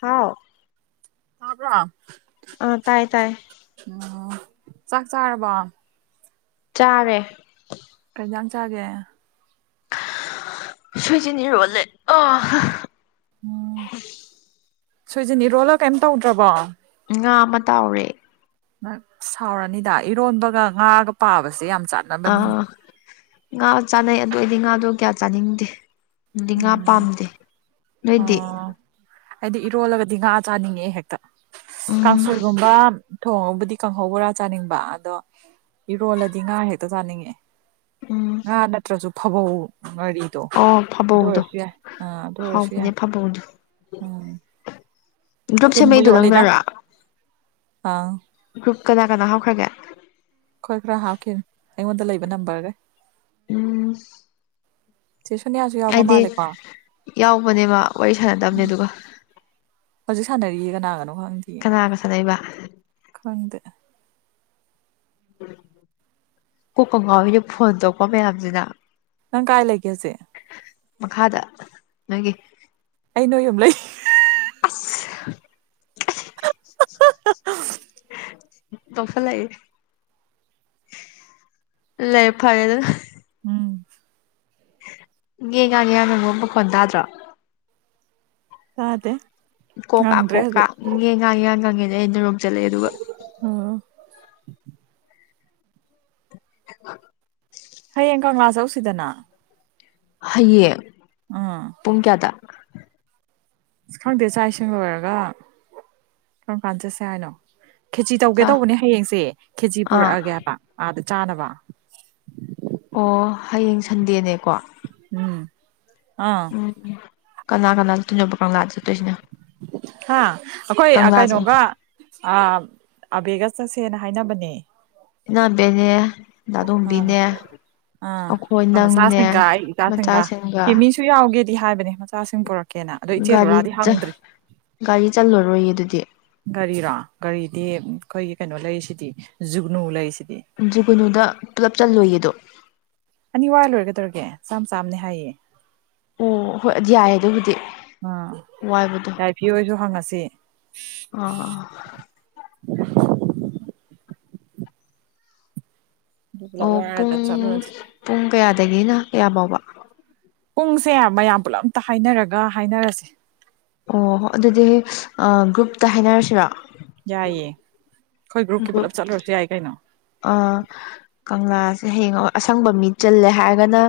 ꯍꯥꯎ ꯇꯥꯕ꯭ꯔꯥ ꯑ ꯇꯥꯏ ꯇꯥꯏ ꯎꯝ ꯆꯥꯛ ꯆꯥꯔꯕ ꯆꯥꯔꯦ ꯀꯩ ꯏꯟꯖꯥꯡ ꯆꯥꯒꯦ ꯁꯨꯏꯖꯅꯤ ꯔꯕꯣꯜ ꯂꯦ ꯑ ꯎꯝ ꯁꯣꯏꯖꯤꯟ ꯏꯔꯣꯜꯂ ꯀꯩꯝ ꯇꯧꯗ꯭ꯔꯕꯣ ꯉꯥ ꯑꯃ ꯇꯥꯎꯔꯦ ꯅ ꯍꯥꯎꯔꯅꯤꯗ ꯏꯔꯣꯟꯕꯒ ꯉꯥꯒ ꯄꯥꯕꯁꯦ ꯌꯥꯝ ꯆꯥꯠ ꯑꯥ ꯉꯥ ꯆꯥꯅꯩ ꯑꯗꯨ ꯑꯣꯏꯏꯗꯤ ꯉꯥꯗꯣ ꯀꯌꯥ ꯆꯥꯅꯤꯡꯗꯦ ꯗꯤ ꯉꯥ ꯎꯝ ꯄꯥꯝꯗꯦ ꯅꯣꯏꯗꯤ ꯍꯥꯏꯗꯤ ꯏꯔꯣꯜꯂꯒꯗꯤ ꯉꯥ ꯆꯥꯅꯤꯡꯉꯛꯦ ꯍꯦꯛꯇ ꯎꯝ ꯀꯥꯡꯁꯣꯏꯒꯨꯝꯕ ꯊꯣꯡꯉꯕꯨꯗꯤ ꯀꯥꯡꯍꯧꯕ ꯣꯔꯥ ꯆꯥꯅꯤꯡꯕ ꯑꯗꯣ ꯏꯔꯣꯜꯂꯗꯤ ꯉꯥ ꯍꯦꯛꯇ ꯆꯥꯅꯤꯡꯉꯦ ꯎꯝ ꯉꯥ ꯅꯠꯇ꯭ꯔꯁꯨ ꯐꯕꯧ ꯉꯥꯔꯤꯗꯣ ꯑꯣ ꯑꯗꯨ ꯑꯣꯏꯔꯁꯨ ꯌꯥꯏ ꯑꯥ ꯑꯗꯨ ꯑꯣꯏꯔꯁꯨ ꯌꯥꯏ ꯑꯦ ꯐꯕꯗꯨ ꯎꯝ ꯇꯤꯟꯕꯨ ꯌꯣꯠꯂꯤꯗ ꯑꯥ ꯭ꯔꯨꯞ ꯀꯅꯥ ꯀꯅꯥ ꯍꯥꯞꯈ꯭ꯔꯒꯦ ꯈꯣꯏ ꯈꯔ ꯍꯥꯞꯈꯤꯕꯅꯦ ꯑꯩꯉꯣꯟꯗ ꯂꯩꯕ ꯅꯝꯕꯔꯒꯩ ꯎꯝ ꯏꯆꯦ ꯁꯣꯅꯤꯌꯥ ꯑꯩꯗꯤ ꯌꯥꯎꯕꯅꯦꯕ ꯋꯥꯔꯤ ꯁꯥꯟꯅꯗꯕꯅꯦ ꯑꯗꯨꯒ ꯍꯧꯖꯤꯛ ꯁꯥꯟꯅꯔꯤꯁꯤ ꯀꯅꯥꯒꯅꯣ ꯈꯪꯗꯦ ꯀꯅꯥꯒ ꯆ ꯂꯩꯩꯕ ꯈꯗ ꯀꯣ ꯀꯉꯥꯎꯣꯏꯅ ꯐꯣꯟ ꯇꯧꯀꯣ ꯃꯌꯥꯝꯁꯤꯅ ꯅꯪ ꯀꯥꯏ ꯂꯩꯒꯦꯁꯦ ꯃꯈꯥꯗ ꯅꯣꯏꯒꯤ ꯑꯩ ꯅꯣꯏ ꯌꯨꯝ ꯂꯩ ꯑꯁ [unintelligible] ꯇꯧ ꯁꯜꯂꯛꯏ ꯂꯩ ꯐꯔꯦ ꯑꯗꯨ ꯎꯝ ꯉꯦ ꯉꯥꯅꯦ ꯌꯥꯝꯅ ꯑꯃ ꯃꯈꯣꯟ ꯇꯥꯗ꯭ꯔꯣ ꯑꯗꯦ ꯀꯣꯛ ꯀꯥ ꯀꯣꯛꯀꯥ ꯌꯦꯟ ꯉꯥꯡ ꯌꯥꯟ ꯉꯪꯉꯦꯅ ꯑꯩꯅ ꯔꯣꯝ ꯆꯠꯂꯛꯑꯦ ꯑꯗꯨꯒ ꯎꯝ ꯍ ꯍꯌꯦꯡ ꯀꯪꯂꯥ ꯆꯧꯁꯤꯗꯅ ꯍꯌꯦꯡ ꯑꯥ ꯄꯨꯡ ꯀꯌꯥꯗ ꯑ ꯈꯪꯗꯦ ꯆꯥꯛ ꯏꯁꯤꯡ ꯂꯣꯏꯔꯒ ꯀꯔꯝ ꯀꯥꯟ ꯆꯠꯁꯦ ꯍꯥꯏꯅꯣ ꯈꯦꯆꯤ ꯇꯧꯒꯦ ꯆꯥ ꯇꯧꯕꯅꯦ ꯍꯌꯦꯡꯁꯦ ꯈꯦꯆꯤ ꯑꯥ ꯄꯨꯔꯛꯑꯒꯦ ꯍꯥꯏꯕ ꯑꯥꯗ ꯆꯥꯅꯕ ꯑꯣ ꯍꯌꯦꯡ ꯁꯟꯗꯦꯅꯦꯀꯣ ꯎꯝ ꯑꯥ ꯎꯝ ꯎꯝ ꯀꯅꯥ ꯀꯅꯥ ꯆꯠꯇ‌ꯣꯏꯅ‌ꯣꯕ ꯀꯪꯂꯥꯗ ꯆꯠꯇꯣꯏꯁꯤꯅ ꯍꯥ ꯑꯩꯈꯣꯏ ꯀꯪꯂꯥꯁꯦ ꯀꯩꯅꯣꯒ ꯑ ꯑꯕꯦꯒ ꯆꯠꯁꯦꯅ ꯍꯥꯏꯅꯕꯅꯦ ꯅꯥꯟꯕꯦꯅꯦ ꯑꯥ ꯗꯥꯗꯣꯝꯕꯤꯅꯦ ꯑꯥ ꯑꯩꯈꯣꯏ ꯅꯪꯅꯦ ꯃꯆꯥꯁꯤꯡꯒ ꯨ ꯌꯥꯎꯒꯦꯗꯤ ꯍꯥꯏꯕꯅꯦ ꯃꯆꯥꯁꯤꯡ ꯄꯨꯔꯛꯀꯦꯅ ꯑꯗꯣ ꯏꯆꯦꯜ ꯒꯥꯔꯤ ꯂꯨꯔꯥꯗꯤ ꯆ ꯍꯪꯗ꯭ꯔꯤ ꯒꯥꯔꯤ ꯆꯜꯂꯔꯣꯏꯌꯦ ꯑꯗꯨꯗꯤ ꯒꯥꯔꯤꯔꯣ ꯒꯥꯔꯤꯗꯤ ꯑꯩꯈꯣꯏꯒꯤ ꯀꯩꯅꯣ ꯂꯩꯔꯤꯁꯤꯗꯤ ꯖꯨꯒꯅꯨ ꯂꯩꯔꯤꯁꯤꯗꯤ ꯖꯒꯨꯅꯨꯗ ꯄꯨꯂꯞ ꯆꯜꯂꯨꯌꯦꯗꯣ ꯑꯅꯤ ꯋꯥꯏ ꯂꯣꯏꯔꯒꯗꯧꯔꯒꯦ ꯆꯥꯝ ꯆꯥꯝꯅꯦ ꯍꯥꯏꯌꯦ ꯑꯣ ꯍꯣꯏ ꯌꯥꯏ ꯑꯗꯨꯕꯨꯗꯤ ꯑꯥ ꯋꯥꯏꯕꯗꯣ ꯌꯥꯏꯐꯤ ꯑꯣꯏꯁꯨ ꯍꯪꯉꯁꯤ ꯑꯣ ꯑꯗꯨ ꯄꯨꯂꯞ ꯑꯣ ꯋꯥꯏꯔꯒ ꯄꯨꯡ ꯆꯠꯂꯨꯔꯁꯤ ꯄꯨꯡ ꯀꯌꯥꯗꯒꯤꯅ ꯀꯌꯥ ꯐꯥꯎꯕ ꯄꯨꯡꯁꯦ ꯃꯌꯥꯝ ꯄꯨꯂꯞ ꯑꯇ ꯍꯥꯏꯅꯔꯒ ꯍꯥꯏꯅꯔꯁꯦ ꯑꯣꯣ ꯑꯗꯨꯗꯤ ꯒ꯭ꯔꯨꯞꯇ ꯍꯥꯏꯅꯔꯁꯤꯔ ꯌꯥꯏꯌꯦ ꯑꯩꯈꯣꯏ ꯒ꯭ꯔꯨꯞꯀꯤ ꯄꯨꯂꯞ ꯆꯠꯂꯨꯔꯁꯨ ꯌꯥꯏ ꯀꯩꯅꯣ ꯑꯥ ꯀꯪꯂꯥꯁꯦ ꯍꯌꯦꯡ ꯑꯁꯪꯕ ꯃꯤ ꯆꯜꯂꯦ ꯍꯥꯏꯔꯒꯅ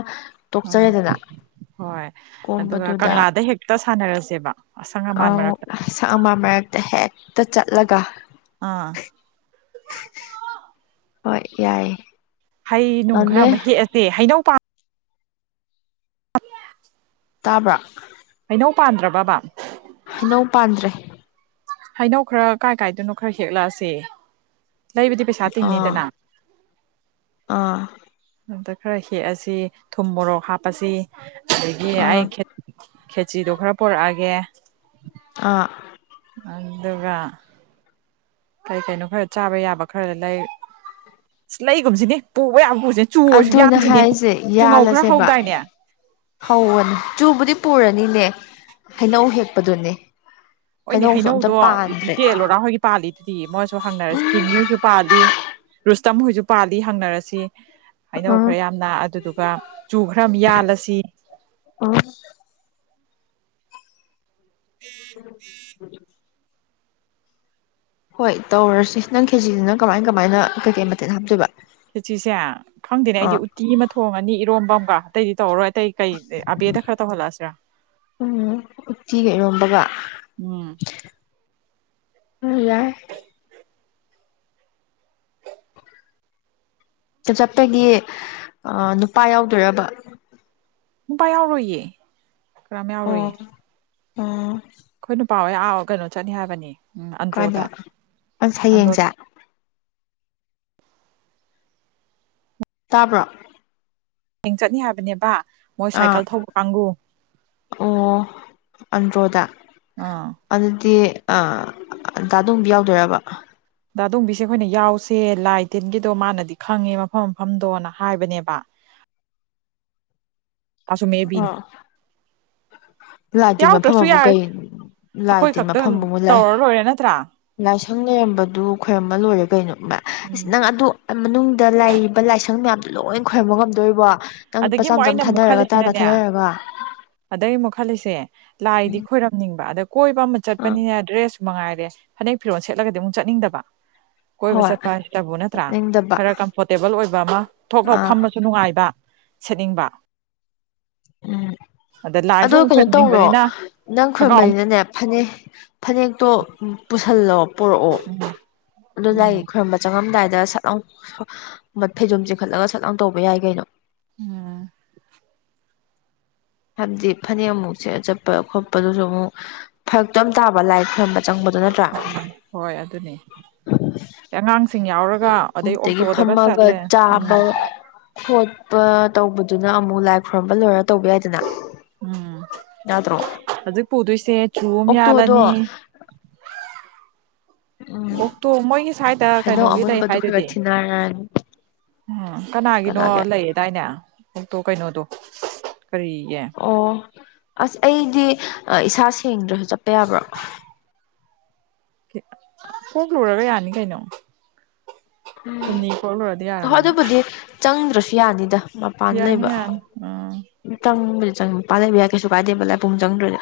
ꯑꯥ ꯀꯣꯛꯆꯔꯦꯗꯅ ꯍꯣꯏ ꯑꯗꯨꯒ ꯀꯪꯂꯥꯗ ꯍꯦꯛꯇ ꯁꯥꯟꯅꯔꯁꯦꯕ ꯑꯁꯪ ꯑꯃꯥꯟ ꯃꯔꯛꯇ ꯁꯛ ꯑꯃ ꯃꯔꯛꯇ ꯍꯦꯛꯇ ꯆꯠꯂꯒ ꯑꯥ ꯍꯣꯏ ꯌꯥꯏ ꯍꯩ ꯅꯨꯡ ꯈꯔ ꯑꯃ ꯍꯦꯛꯑꯁꯦ ꯍꯩꯅꯧ [inaudible] ꯇꯥꯕ꯭ꯔꯥ ꯍꯩꯅꯧ ꯄꯥꯟꯗ꯭ꯔꯕꯕ ꯍꯩꯅꯧ ꯄꯥꯟꯗ꯭ꯔꯦ ꯍꯩꯅꯧ ꯈꯔ ꯀꯥꯏ ꯀꯥꯏꯗꯅꯣ ꯈꯔ ꯍꯦꯛꯂꯛꯑꯁꯦ ꯂꯩꯕꯗꯤ ꯄꯩꯁꯥ ꯑꯥ ꯇꯤꯡꯅꯤꯗꯅ ꯑꯥ ꯑꯝꯇ ꯈꯔ ꯍꯦꯛꯑꯁꯤ ꯊꯨꯝ ꯃꯣꯔꯣꯛ ꯍꯥꯞꯄꯁꯤ ꯑꯗꯒꯤ ꯑꯥ ꯑꯩ ꯈꯦꯆꯤꯗꯣ ꯈꯔ ꯄꯔꯛꯑꯒꯦ ꯑꯥ ꯑꯗꯨꯒ ꯀꯩ ꯀꯩꯅꯣ ꯈꯔ ꯆꯥꯕ ꯌꯥꯕ ꯈꯔ ꯂꯩ ꯑ ꯂꯩꯒꯨꯝꯁꯤꯅꯦ ꯄꯨꯕ ꯌꯥꯝ ꯄꯨꯁꯤ ꯆꯨꯨꯔꯁꯨ ꯑꯗꯨꯅ ꯌꯥꯝꯁꯤꯅꯦ ꯍꯥꯏꯁꯦ ꯆꯨꯉꯧ ꯈꯔ ꯍꯧꯗꯥꯏꯅꯦ ꯍꯧꯔꯅꯤ ꯆꯨꯕꯨꯗꯤ ꯄꯨꯔꯅꯤꯅꯦ ꯍꯩꯅꯧ ꯍꯦꯛꯄꯗꯨꯅꯦ ꯍꯣꯏꯅꯦ ꯍꯩꯅꯧꯁꯨ ꯑꯝꯇ ꯍꯩꯅꯧꯗꯣ ꯄꯥꯟꯗ꯭ꯔꯦ ꯏꯕꯤꯆꯦ ꯂꯣꯔꯥ ꯍꯣꯏꯒꯤ ꯄꯥꯜꯂꯤ ꯑꯗꯨꯗꯤ ꯃꯣꯏꯁꯨ ꯍꯪꯅꯔꯁꯤ ꯀꯤꯃꯤꯍꯣꯏꯁꯨ ꯄꯥꯜꯂꯤ ꯔꯨꯁꯇꯝ ꯍꯣꯏꯁꯨ ꯄꯥꯜꯂꯤ ꯍꯪꯅꯔꯁꯤ ꯍꯥꯏꯩꯅꯧ ꯑꯥ ꯈꯔ ꯌꯥꯝꯅ ꯑꯗꯨꯗꯨꯒ ꯆꯨ ꯈꯔ ꯑꯃ ꯌꯥꯜꯂꯁꯤ ꯑꯣ ꯎ ꯍꯣꯏ ꯇꯧꯔꯁꯤ ꯅꯪ ꯈꯦꯖꯤꯁꯤ ꯅꯪ ꯀꯃꯥꯏ ꯀꯃꯥꯏꯅ ꯀꯩꯀꯩ ꯃꯇꯦꯜ ꯍꯥꯝꯆꯣꯏꯕ ꯆꯁꯦ ꯈꯪꯗꯦꯅꯦ ꯑꯩꯗꯤ ꯎꯠꯇꯤ ꯑꯃ ꯊꯣꯡꯉꯅꯤ ꯏꯔꯣꯝꯝꯕ ꯑꯃꯒ ꯑꯇꯩꯗꯤ ꯇꯧꯔꯔꯣꯏ ꯑꯇꯩ ꯀꯩ ꯑꯕꯦꯗ ꯈꯔ ꯇꯧꯍꯜꯂꯛꯑꯁꯤꯔꯥ ꯎꯝ ꯎꯇꯤꯒ ꯏꯔꯣꯝꯕꯒ ꯎꯝ ꯑ ꯆꯠꯄꯒꯤ ꯅꯨꯄꯥ ꯌꯥꯎꯗꯣꯏꯔꯕ ꯅꯨꯄꯥ ꯌꯥꯎꯔꯣꯏꯌꯦ ꯀꯔꯝ ꯑꯣ ꯌꯥꯎꯔꯣꯏꯌꯦ ꯑꯣ ꯑꯩꯈꯣꯏ ꯅꯨ ꯄꯥꯎ ꯍ ꯑ ꯀꯩꯅꯣ ꯆꯠꯅꯤ ꯍꯥꯏꯕꯅꯤ ꯎꯝ ꯀꯗ ꯑꯟꯗ꯭ꯔꯣꯗ ꯑꯟꯗ꯭ꯔꯣ ꯁꯌꯦꯡꯁꯦ ꯇꯥꯕ꯭ꯔꯥ ꯍꯌꯦꯡ ꯆꯠꯅꯤ ꯍꯥꯏꯕꯅꯦꯕ ꯃꯣꯏ ꯑꯥ ꯁꯥꯏꯀꯜ ꯊꯧꯕ ꯀꯥꯡꯕꯨ ꯑꯣ ꯑꯟꯗ꯭ꯔꯣꯗ ꯑꯥ ꯑꯗꯨꯗꯤꯥꯗꯣꯡꯕ ꯌꯥꯎꯗꯣꯏꯔꯕ ꯗꯗꯣꯝꯕꯤꯁꯦ ꯑꯩꯈꯣꯏꯅ ꯌꯥꯎꯁꯦ ꯂꯥꯏ ꯇꯤꯟꯒꯤꯗꯣ ꯃꯥꯅꯗꯤ ꯈꯪꯉꯦ ꯃꯐꯝ ꯃꯐꯝꯗꯣꯅ ꯍꯥꯏꯕꯅꯦꯕ ꯑꯁꯨ ꯃꯕꯤ ꯑꯥ ꯂꯥꯏ ꯇꯤꯟ ꯃꯐꯝ ꯌꯥꯎꯗ꯭ꯔꯁꯨ ꯑꯃꯕꯨ ꯌꯥꯏ ꯀꯩ ꯂꯥꯏ ꯑꯩꯈꯣꯏ ꯇꯤꯟ ꯈꯛꯇꯪ ꯃꯐꯝꯕꯨ ꯃꯣꯏ ꯂꯥꯏ ꯇꯧꯔ ꯂꯣꯏꯔꯦ ꯅꯠꯇ꯭ꯔꯥ ꯂꯥꯏꯁꯪ ꯂꯩꯔꯝꯕꯗꯨ ꯈꯔꯝꯕ ꯂꯣꯏꯔꯦ ꯀꯩꯅꯣꯕ ꯑ ꯎꯝ ꯅꯪ ꯑꯗꯨ ꯃꯅꯨꯡꯗ ꯂꯩꯔꯤꯕ ꯂꯥꯏꯁꯪ ꯃꯌꯥꯝ ꯂꯣꯏ ꯈꯣꯏꯔꯝꯕ ꯉꯝꯗꯣꯔꯤꯕꯣ ꯅꯪꯄꯥꯆꯥꯝ ꯃꯆꯥꯝ ꯊꯥꯗꯔꯒ ꯇꯔꯥ ꯇꯔꯥ ꯅꯅꯦ ꯊꯥꯗꯔꯒ ꯑꯗꯩ ꯑꯃꯨꯛ ꯈꯜꯂꯤꯁꯦ ꯂꯥꯏꯗꯤ ꯈꯣꯏꯔꯝꯅꯤꯡꯕ ꯑꯗ ꯀꯣꯏꯕ ꯑꯃ ꯑꯥ ꯆꯠꯄꯅꯤꯅꯦ ꯗ꯭ꯔꯦꯁꯁꯨ ꯃꯉꯥꯏꯔꯦ ꯐꯅꯦꯛ ꯐꯤꯔꯣꯜ ꯁꯦꯠꯂꯒꯗꯤ ꯑꯃꯨꯛ ꯆꯠꯅꯤꯡꯗꯕ ꯀꯣꯏꯕ ꯍꯣꯏ ꯆꯠꯄ ꯍꯥꯏꯁꯤꯇꯕꯨ ꯅꯠꯇ꯭ꯔꯥ ꯆꯠꯅꯤꯡꯗꯕ ꯈꯔ ꯀꯝꯐꯣꯔꯇꯦꯕꯜ ꯑꯣꯏꯕ ꯑꯃ ꯊꯣꯛ ꯊꯣꯛꯣꯛ ꯑꯥ ꯐꯝꯕꯁꯨ ꯅꯨꯡꯉꯥꯏꯕ ꯁꯦꯠꯅꯤꯡꯕ ꯎꯝ ꯑꯗ ꯂꯥꯏꯁꯨ ꯑꯗꯨ ꯑꯃꯨꯛ ꯀꯩꯅꯣ ꯇꯧꯔꯣ ꯈꯣꯏꯔꯝꯅꯤꯡꯕꯅꯤꯅ ꯅꯪ ꯈꯣꯡꯒ꯭ꯔꯥꯎ ꯑꯃ ꯈꯣꯏꯕꯔꯤꯗꯅꯦ ꯐꯅꯤꯦꯛ ꯐꯅꯦꯛꯇꯣ ꯄꯨꯁꯜꯂꯣ ꯄꯨꯔꯛꯑꯣ ꯑꯗꯨ ꯂꯥꯛꯒꯤ ꯈꯔꯝꯕ ꯆꯪꯉꯝꯗꯥꯏꯗ ꯁꯠꯂꯥꯡ ꯐꯩꯖꯣꯝ ꯆꯤꯡꯈꯠꯂꯒ ꯁꯠꯂꯥꯡ ꯇꯧꯕ ꯌꯥꯏ ꯀꯩꯅꯣ ꯑꯝ ꯍꯥꯏꯕꯗꯤ ꯐꯅꯦꯛꯃꯨꯛꯁꯦ ꯆꯠꯄ ꯈꯣꯠꯄꯗꯨꯁꯨ ꯑꯃꯨꯛ ꯐꯔꯛꯇꯣ ꯑꯃ ꯇꯥꯕ ꯂꯥꯏ ꯈꯝꯕ ꯆꯪꯕꯗꯨ ꯅꯠꯇ꯭ꯔꯥ ꯍꯣꯏ ꯑꯗꯨꯅꯤ ꯑꯉꯥꯡꯁꯤꯡ ꯌꯥꯎꯔꯒ ꯑꯗꯩ ꯑꯗꯒꯤ ꯑꯣꯛꯇꯣꯗꯒ ꯐꯝꯃꯒ ꯆꯠꯂꯦ ꯎꯝ ꯆꯥꯕ ꯈꯣꯠꯄ ꯇꯧꯕꯗꯨꯅ ꯑꯃꯨꯛ ꯂꯥꯏ ꯈꯨꯔꯨꯝꯝꯕ ꯂꯣꯏꯔ ꯇꯧꯕ ꯌꯥꯏꯗꯅ ꯎꯝ ꯌꯥꯗ꯭ꯔꯣ ꯍꯧꯖꯤꯛ ꯄꯨꯗꯣꯏꯁꯦ ꯆꯨꯨꯝ ꯌꯥꯜꯂꯅꯤ ꯑꯣꯛꯇꯣꯗꯣ ꯑꯣꯛꯇꯣ ꯃꯣꯏꯒꯤ ꯁ꯭ꯥꯏꯗ ꯍꯥꯏꯩꯅꯧ ꯑꯃꯨꯟꯕꯗꯨ ꯈꯔ ꯈ ꯊꯤꯟꯅꯔꯅꯤ ꯎ ꯀꯅꯥꯒꯤꯅꯣ ꯀꯅꯥꯒꯤ ꯂꯩꯌꯦ ꯑꯗꯨꯗꯥꯏꯅꯦ ꯑꯣꯛꯇꯣ ꯀꯩꯅꯣꯗꯣ ꯀꯔꯤꯒꯤ ꯑꯣ ꯑꯁ ꯑꯩꯗꯤ ꯏꯁꯥ ꯁꯦꯡꯗ꯭ꯔꯁꯨ ꯆꯠꯄ ꯌꯥꯕ꯭ꯔꯣ ꯍꯣꯛꯂꯒ ꯌꯥꯅꯤ ꯀꯩꯅꯣ ꯍꯨꯝꯅꯤ ꯄꯣꯛꯂꯨꯔꯗꯤ ꯎꯝ ꯌꯥꯔꯝꯃꯅꯤ ꯑꯗꯨꯕꯨꯗꯤ ꯆꯪꯗ꯭ꯔꯁꯨ ꯌꯥꯅꯤꯗ ꯃꯄꯥꯟ ꯌꯥꯅꯤ ꯂꯩꯕ ꯌꯥꯅꯤ ꯑꯥ ꯆꯪꯕꯗ ꯆꯪ ꯃꯄꯥꯟ ꯂꯩꯕ ꯌꯥꯏ ꯀꯩꯁꯨ ꯀꯥꯏꯗꯦꯕ ꯂꯥꯏꯄꯨꯡ ꯆꯪꯗ꯭ꯔꯣꯏꯗ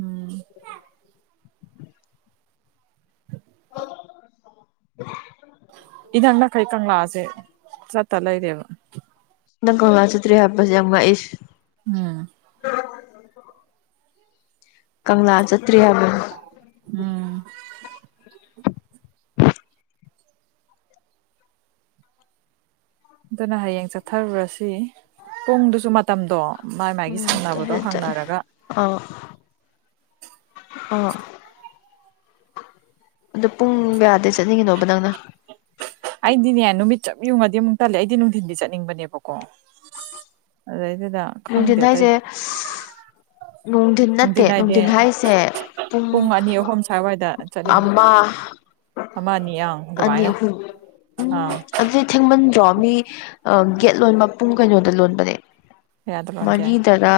ꯎꯝ ꯑ ꯏꯅꯛ ꯅꯥꯈꯩ ꯀꯪꯂꯥꯁꯦ ꯆꯠꯇ ꯂꯩꯔꯦꯕ ꯅꯪ ꯀꯣꯂ ꯆꯇ꯭ꯔꯤ ꯍꯥꯞꯄꯁꯦ ꯌꯥꯝꯨꯛ ꯑꯩ ꯎꯝ ꯀꯪꯂꯥ ꯆꯠꯇ꯭ꯔꯤ ꯍꯥꯏꯕꯅꯤ ꯎꯝ ꯑꯗꯨꯅ ꯍꯌꯦꯡ ꯆꯠꯊꯔꯨꯔꯁꯤ ꯄꯨꯡꯗꯨꯁꯨ ꯃꯇꯝꯗꯣ ꯃꯥꯏ ꯃꯥꯏꯒꯤ ꯎꯝ ꯁꯥꯟꯅꯕꯗꯣ ꯆꯠꯂꯦ ꯆꯠꯂꯦ ꯍꯪꯅꯔꯒ ꯑꯥ ꯑꯥ ꯑꯗꯨꯣ ꯄꯨꯡ ꯀꯌꯥꯗꯩ ꯆꯠꯅꯤꯡꯉꯤꯅꯣꯕ ꯅꯪꯅ ꯑꯩꯗꯤꯅꯦ ꯅꯨꯃꯤꯠ ꯆꯞ ꯌꯨꯡꯉꯗꯤ ꯑꯃꯨꯛ ꯇꯜꯂꯦ ꯑꯩꯗꯤ ꯅꯨꯡꯊꯤꯟꯗꯤ ꯆꯠꯅꯤꯡꯕꯅꯦꯕꯀꯣ ꯗ ꯅꯨꯡꯊꯤꯟ ꯍꯥꯏ ꯍꯥꯏꯁꯦ ꯅꯨꯡꯊꯤꯟ ꯅꯥꯏꯗꯦ ꯄꯨꯡ ꯑꯅꯤ ꯑꯍꯨꯝ ꯁ꯭ꯋꯥꯏꯋꯥꯏꯗ ꯆꯠꯅꯤꯡꯕ ꯑꯃ ꯑꯃꯅꯤ ꯑꯅꯤ ꯑꯪ ꯑꯅꯤ ꯑꯗꯨꯃꯥꯏꯅ ꯑꯍꯨꯝ ꯎꯝ ꯑꯪ ꯑꯗꯨꯗꯤ ꯊꯦꯡꯃꯟꯗ꯭ꯔꯣ ꯃꯤ ꯒꯦꯠ ꯂꯣꯟ ꯃꯄꯨꯡ ꯀꯩꯅꯣꯗ ꯂꯣꯟꯕꯅꯦ ꯀꯌꯥꯗ ꯂꯣꯟꯒꯦ ꯃꯔꯤꯗꯔ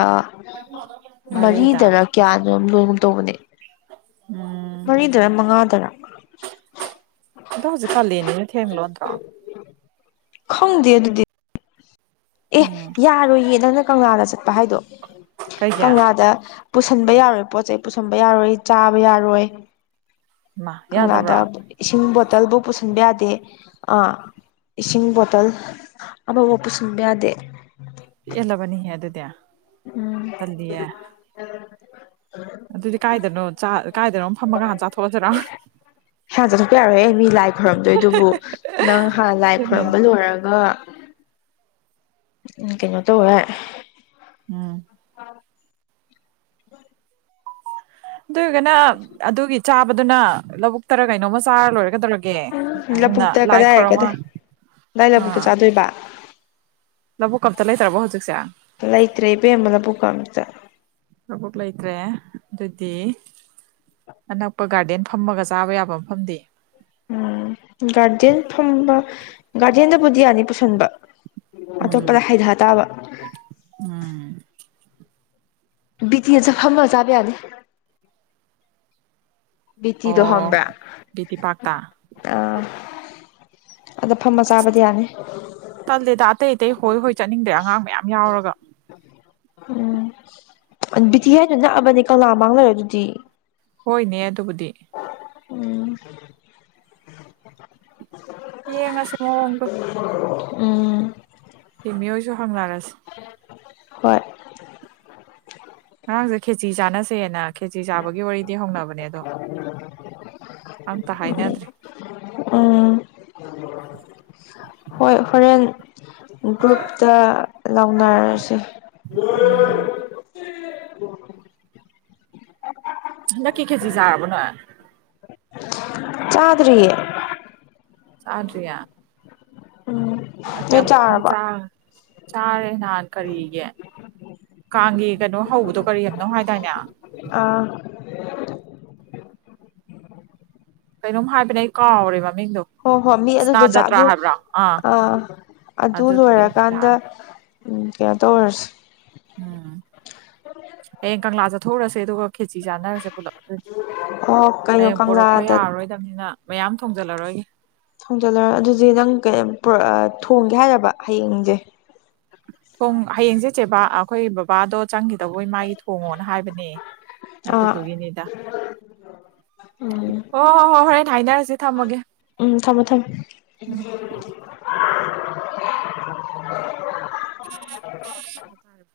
ꯃꯔꯤꯗ ꯃꯔꯤꯗꯔ ꯀꯌꯥꯅꯣ ꯂꯣꯏꯅ ꯇꯧꯕꯅꯦ ꯎꯝ ꯃꯔꯤꯗꯔ ꯃꯉꯥꯗꯔ ꯑꯗꯣ ꯍꯧꯖꯤꯛꯀ ꯀꯂꯅꯦꯅ ꯊꯦꯡꯂꯣ ꯅꯠꯇ꯭ꯔꯣ ꯈꯪꯗꯦ ꯑꯗꯨꯗꯤ ꯑꯦ ꯎꯝ ꯌꯥꯔꯣꯏꯌꯦ ꯅꯪꯅ ꯀꯪꯂꯥꯗ ꯆꯠꯄ ꯍꯥꯏꯗꯣ ꯀꯩꯒꯤ ꯀꯪꯂꯥꯗ ꯄꯨꯁꯟꯕ ꯌꯥꯔꯣꯏ ꯄꯣꯠ ꯆꯩ ꯄꯨꯁꯟꯕ ꯌꯥꯔꯣꯏ ꯆꯥꯕ ꯌꯥꯔꯣꯏ ꯃꯥ ꯀꯪꯂꯥꯗ ꯌꯥꯗꯕ꯭ꯔꯥ ꯕꯨꯗ ꯏꯁꯤꯡ ꯕꯣꯇꯜꯕꯨ ꯄꯨꯁꯤꯟꯕ ꯌꯥꯗꯦ ꯑ ꯏꯁꯤꯡ ꯕꯣꯇꯜ ꯑꯃꯕꯣ ꯄꯨꯁꯤꯟꯕ ꯌꯥꯗꯦ ꯄꯦꯜꯂꯕꯅꯤꯍꯦ ꯑꯗꯨꯗꯦ ꯎꯝ ꯑꯗꯨꯗꯤ ꯀꯥꯏꯗꯅꯣ ꯆꯥ ꯀꯥꯏꯗꯅꯣ ꯐꯝꯃꯒꯥ ꯍꯥꯟ ꯆꯥꯊꯣꯛꯑꯖꯤꯔꯥ ꯍꯌꯥ ꯆꯠꯊꯣꯛꯄ ꯌꯥꯔꯣꯏꯍꯦ ꯃꯤ ꯂꯥꯏ ꯈꯣꯏꯔꯝꯗꯣꯏꯗꯨꯕꯨ ꯅꯪꯍ ꯂꯥꯏ ꯑꯗꯨꯅꯦ ꯈꯣꯏꯔꯝꯕ ꯂꯣꯏꯔꯒ ꯎꯝ ꯀꯩꯅꯣ ꯇꯧꯋꯦꯍꯩ ꯎꯝ ꯑꯗꯨꯏꯒꯅ ꯑꯗꯨꯒꯤ ꯆꯥꯕꯗꯨꯅ ꯂꯧꯕꯨꯛꯇꯔ ꯀꯩꯅꯣꯝꯃ ꯆꯥꯔ ꯂꯣꯏꯔꯦ ꯒꯗꯧꯔꯛ ꯒꯦ ꯑꯍꯤꯝꯅ ꯂꯧꯕꯨꯛꯇ ꯀꯗꯥꯏ ꯂꯥꯏꯈꯣꯔꯝꯃ ꯀꯗꯥꯏ ꯀꯗꯥꯏ ꯍꯥ ꯂꯧꯕꯨꯛꯇ ꯆꯥꯗꯣꯏꯕ ꯂꯕꯨꯛꯀ ꯑꯝꯇ ꯂꯩꯇ꯭ꯔꯕꯣ ꯍꯧꯖꯤꯛꯁꯦ ꯂꯩꯇ꯭ꯔꯦ ꯏꯕꯦꯝꯃ ꯂꯕꯨꯛꯀ ꯑꯝꯇ ꯂꯕꯨꯛ ꯂꯩꯇ꯭ꯔꯦ ꯑꯗꯨꯗꯤ ꯑꯅꯛꯄ ꯒꯥꯔꯗꯦꯟ ꯐꯝꯃꯒ ꯆꯥꯕ ꯌꯥꯕ ꯃꯐꯝꯗꯤ ꯎꯝ ꯒꯥꯔꯗꯦꯟ ꯐꯝꯕ ꯒꯥꯔꯗꯦꯟꯗꯕꯨꯗꯤ ꯌꯥꯅꯤ ꯄꯨꯁꯟꯕ ꯎꯝ ꯑꯇꯣꯞꯄꯗ ꯍꯥꯏꯗꯍ ꯇꯥꯕ ꯎꯝ ꯕꯤꯀꯦꯁꯆ ꯐꯝꯃ ꯆꯥꯕ ꯌꯥꯅꯤ ꯕꯤꯇꯤꯗꯣ ꯑꯣ ꯍꯪꯕ꯭ꯔ ꯕꯤ ꯇꯤ ꯄꯥꯛꯇ ꯑ ꯑꯆ ꯇꯜꯂꯦꯗ ꯑꯇꯩ ꯑꯇꯩ ꯍꯣꯏ ꯍꯣꯏ ꯆꯠꯅꯤꯡꯗꯦ ꯑꯉꯥꯡ ꯃꯌꯥꯝ ꯌꯥꯎꯔꯒ ꯎꯝ ꯕꯤꯊꯤ ꯍꯥꯏꯗꯨ ꯅꯛꯑꯕꯅꯤ ꯀꯪꯂꯥ ꯃꯥꯡ ꯂꯩꯔ ꯗꯨꯗꯤ ꯍꯣꯏꯅꯦ ꯑꯗꯨꯕꯨꯗꯤ ꯎꯝ ꯌꯦꯡꯉꯁꯤ ꯃꯑꯣꯡꯗꯣ ꯎꯝ ꯔꯤꯃꯤꯍꯣꯏꯁꯨ ꯍꯪꯂꯔꯁꯤ ꯍꯣꯏ ꯉꯔꯥꯡꯁꯨ ꯈꯦꯆꯤ ꯆꯥꯅꯁꯦꯅꯛ ꯈꯦꯆꯤ ꯆꯥꯕꯒꯤ ꯋꯥꯔꯤꯗꯤ ꯍꯧꯅꯕꯅꯦ ꯑꯗꯣ ꯑꯝꯇ ꯍꯥꯏꯅꯗ꯭ꯔꯤ ꯎꯝ [unintelligible] ꯍꯣꯏ ꯍꯣꯔꯦꯟ ꯒ꯭ꯔꯨꯞꯇ ꯂꯧꯅꯔꯁꯤ [unintelligible] [unintelligible] ꯍꯗꯛꯀꯤ ꯈꯦꯖꯤ ꯖꯥꯔꯕꯣ ꯅꯣꯏ ꯆꯥꯗꯔꯤꯌꯦ ꯆꯥꯗꯔꯤꯌꯦ ꯎꯪ ꯑꯗꯤꯌꯥꯝ ꯀꯨꯝꯗꯤ ꯆꯥꯔ ꯆꯥꯔꯦ ꯅꯍꯥꯟ ꯀꯔꯤꯒꯦ ꯀꯥꯡꯒꯤ ꯀꯩꯅꯣ ꯍꯧꯕꯗꯣ ꯀꯔꯤꯝꯅꯣ ꯍꯥꯏꯗꯥꯏꯅꯦ ꯑꯥ ꯀꯩꯅꯣꯝ ꯍꯥꯏꯕꯅꯦ ꯑꯩ ꯀꯥꯎꯒꯔꯦ ꯃꯃꯤꯡꯗꯣ ꯍꯣ ꯍꯣ ꯃꯤ ꯑꯗꯨꯗꯨ ꯁ꯭ꯅꯥꯟ ꯆꯥ ꯖꯇ꯭ꯔꯥ ꯗꯨ ꯍꯥꯏꯕ꯭ꯔꯥ ꯑꯥ ꯑ ꯑꯗꯨ ꯑꯗꯨꯗꯨꯒꯤ ꯂꯣꯏꯔꯀꯥꯟꯗ ꯆꯥꯔꯦ ꯎꯝ ꯀꯩꯅꯣ ꯇꯧꯔꯨꯔꯁꯤ ꯎꯝ ꯍꯌꯦꯡ ꯀꯪꯂꯥ ꯆꯠꯊꯣꯛꯎꯔꯁꯦ ꯑꯗꯨꯒ ꯈꯦꯆꯤ ꯆꯥꯟꯅꯔꯁꯦ ꯄꯨꯂꯞ ꯑꯗꯨꯗꯤ ꯑꯣ ꯀꯩꯅꯣ ꯍꯌꯦꯡ ꯄꯣꯔꯛꯄ ꯀꯪꯂꯥꯗ ꯌꯥꯔꯔꯣꯏꯗꯝꯅꯤꯅ ꯃꯌꯥꯝ ꯊꯣꯡꯖꯜꯂꯔꯣꯏꯒꯦ ꯊꯣꯡꯖꯜꯂꯔ ꯑꯗꯨꯗꯤ ꯅꯪ ꯀꯩꯏꯝ ꯄꯨꯔꯑ ꯊꯣꯡꯒꯦ ꯍꯥꯏꯔꯕ ꯍꯌꯦꯡꯖꯦ ꯊꯣꯡ ꯍꯌꯦꯡ ꯆꯦ ꯆꯦꯕꯥ ꯑꯩꯈꯣꯏ ꯕꯕꯥꯗꯣ ꯆꯪꯈꯤꯗꯧꯕꯩ ꯃꯥꯒꯤ ꯊꯣꯡꯉꯣꯅ ꯍꯥꯏꯕꯅꯦ ꯃ ꯑꯥ ꯇꯨꯒꯅꯤꯗ ꯎꯝ ꯑꯣ ꯍꯣ ꯍꯣ ꯍꯔꯦ ꯊꯥꯏꯅꯔꯁꯤꯦ ꯊꯝꯃꯒꯦ ꯎꯝ ꯊꯝꯃꯣ ꯊꯝꯃꯣ [unintelligible]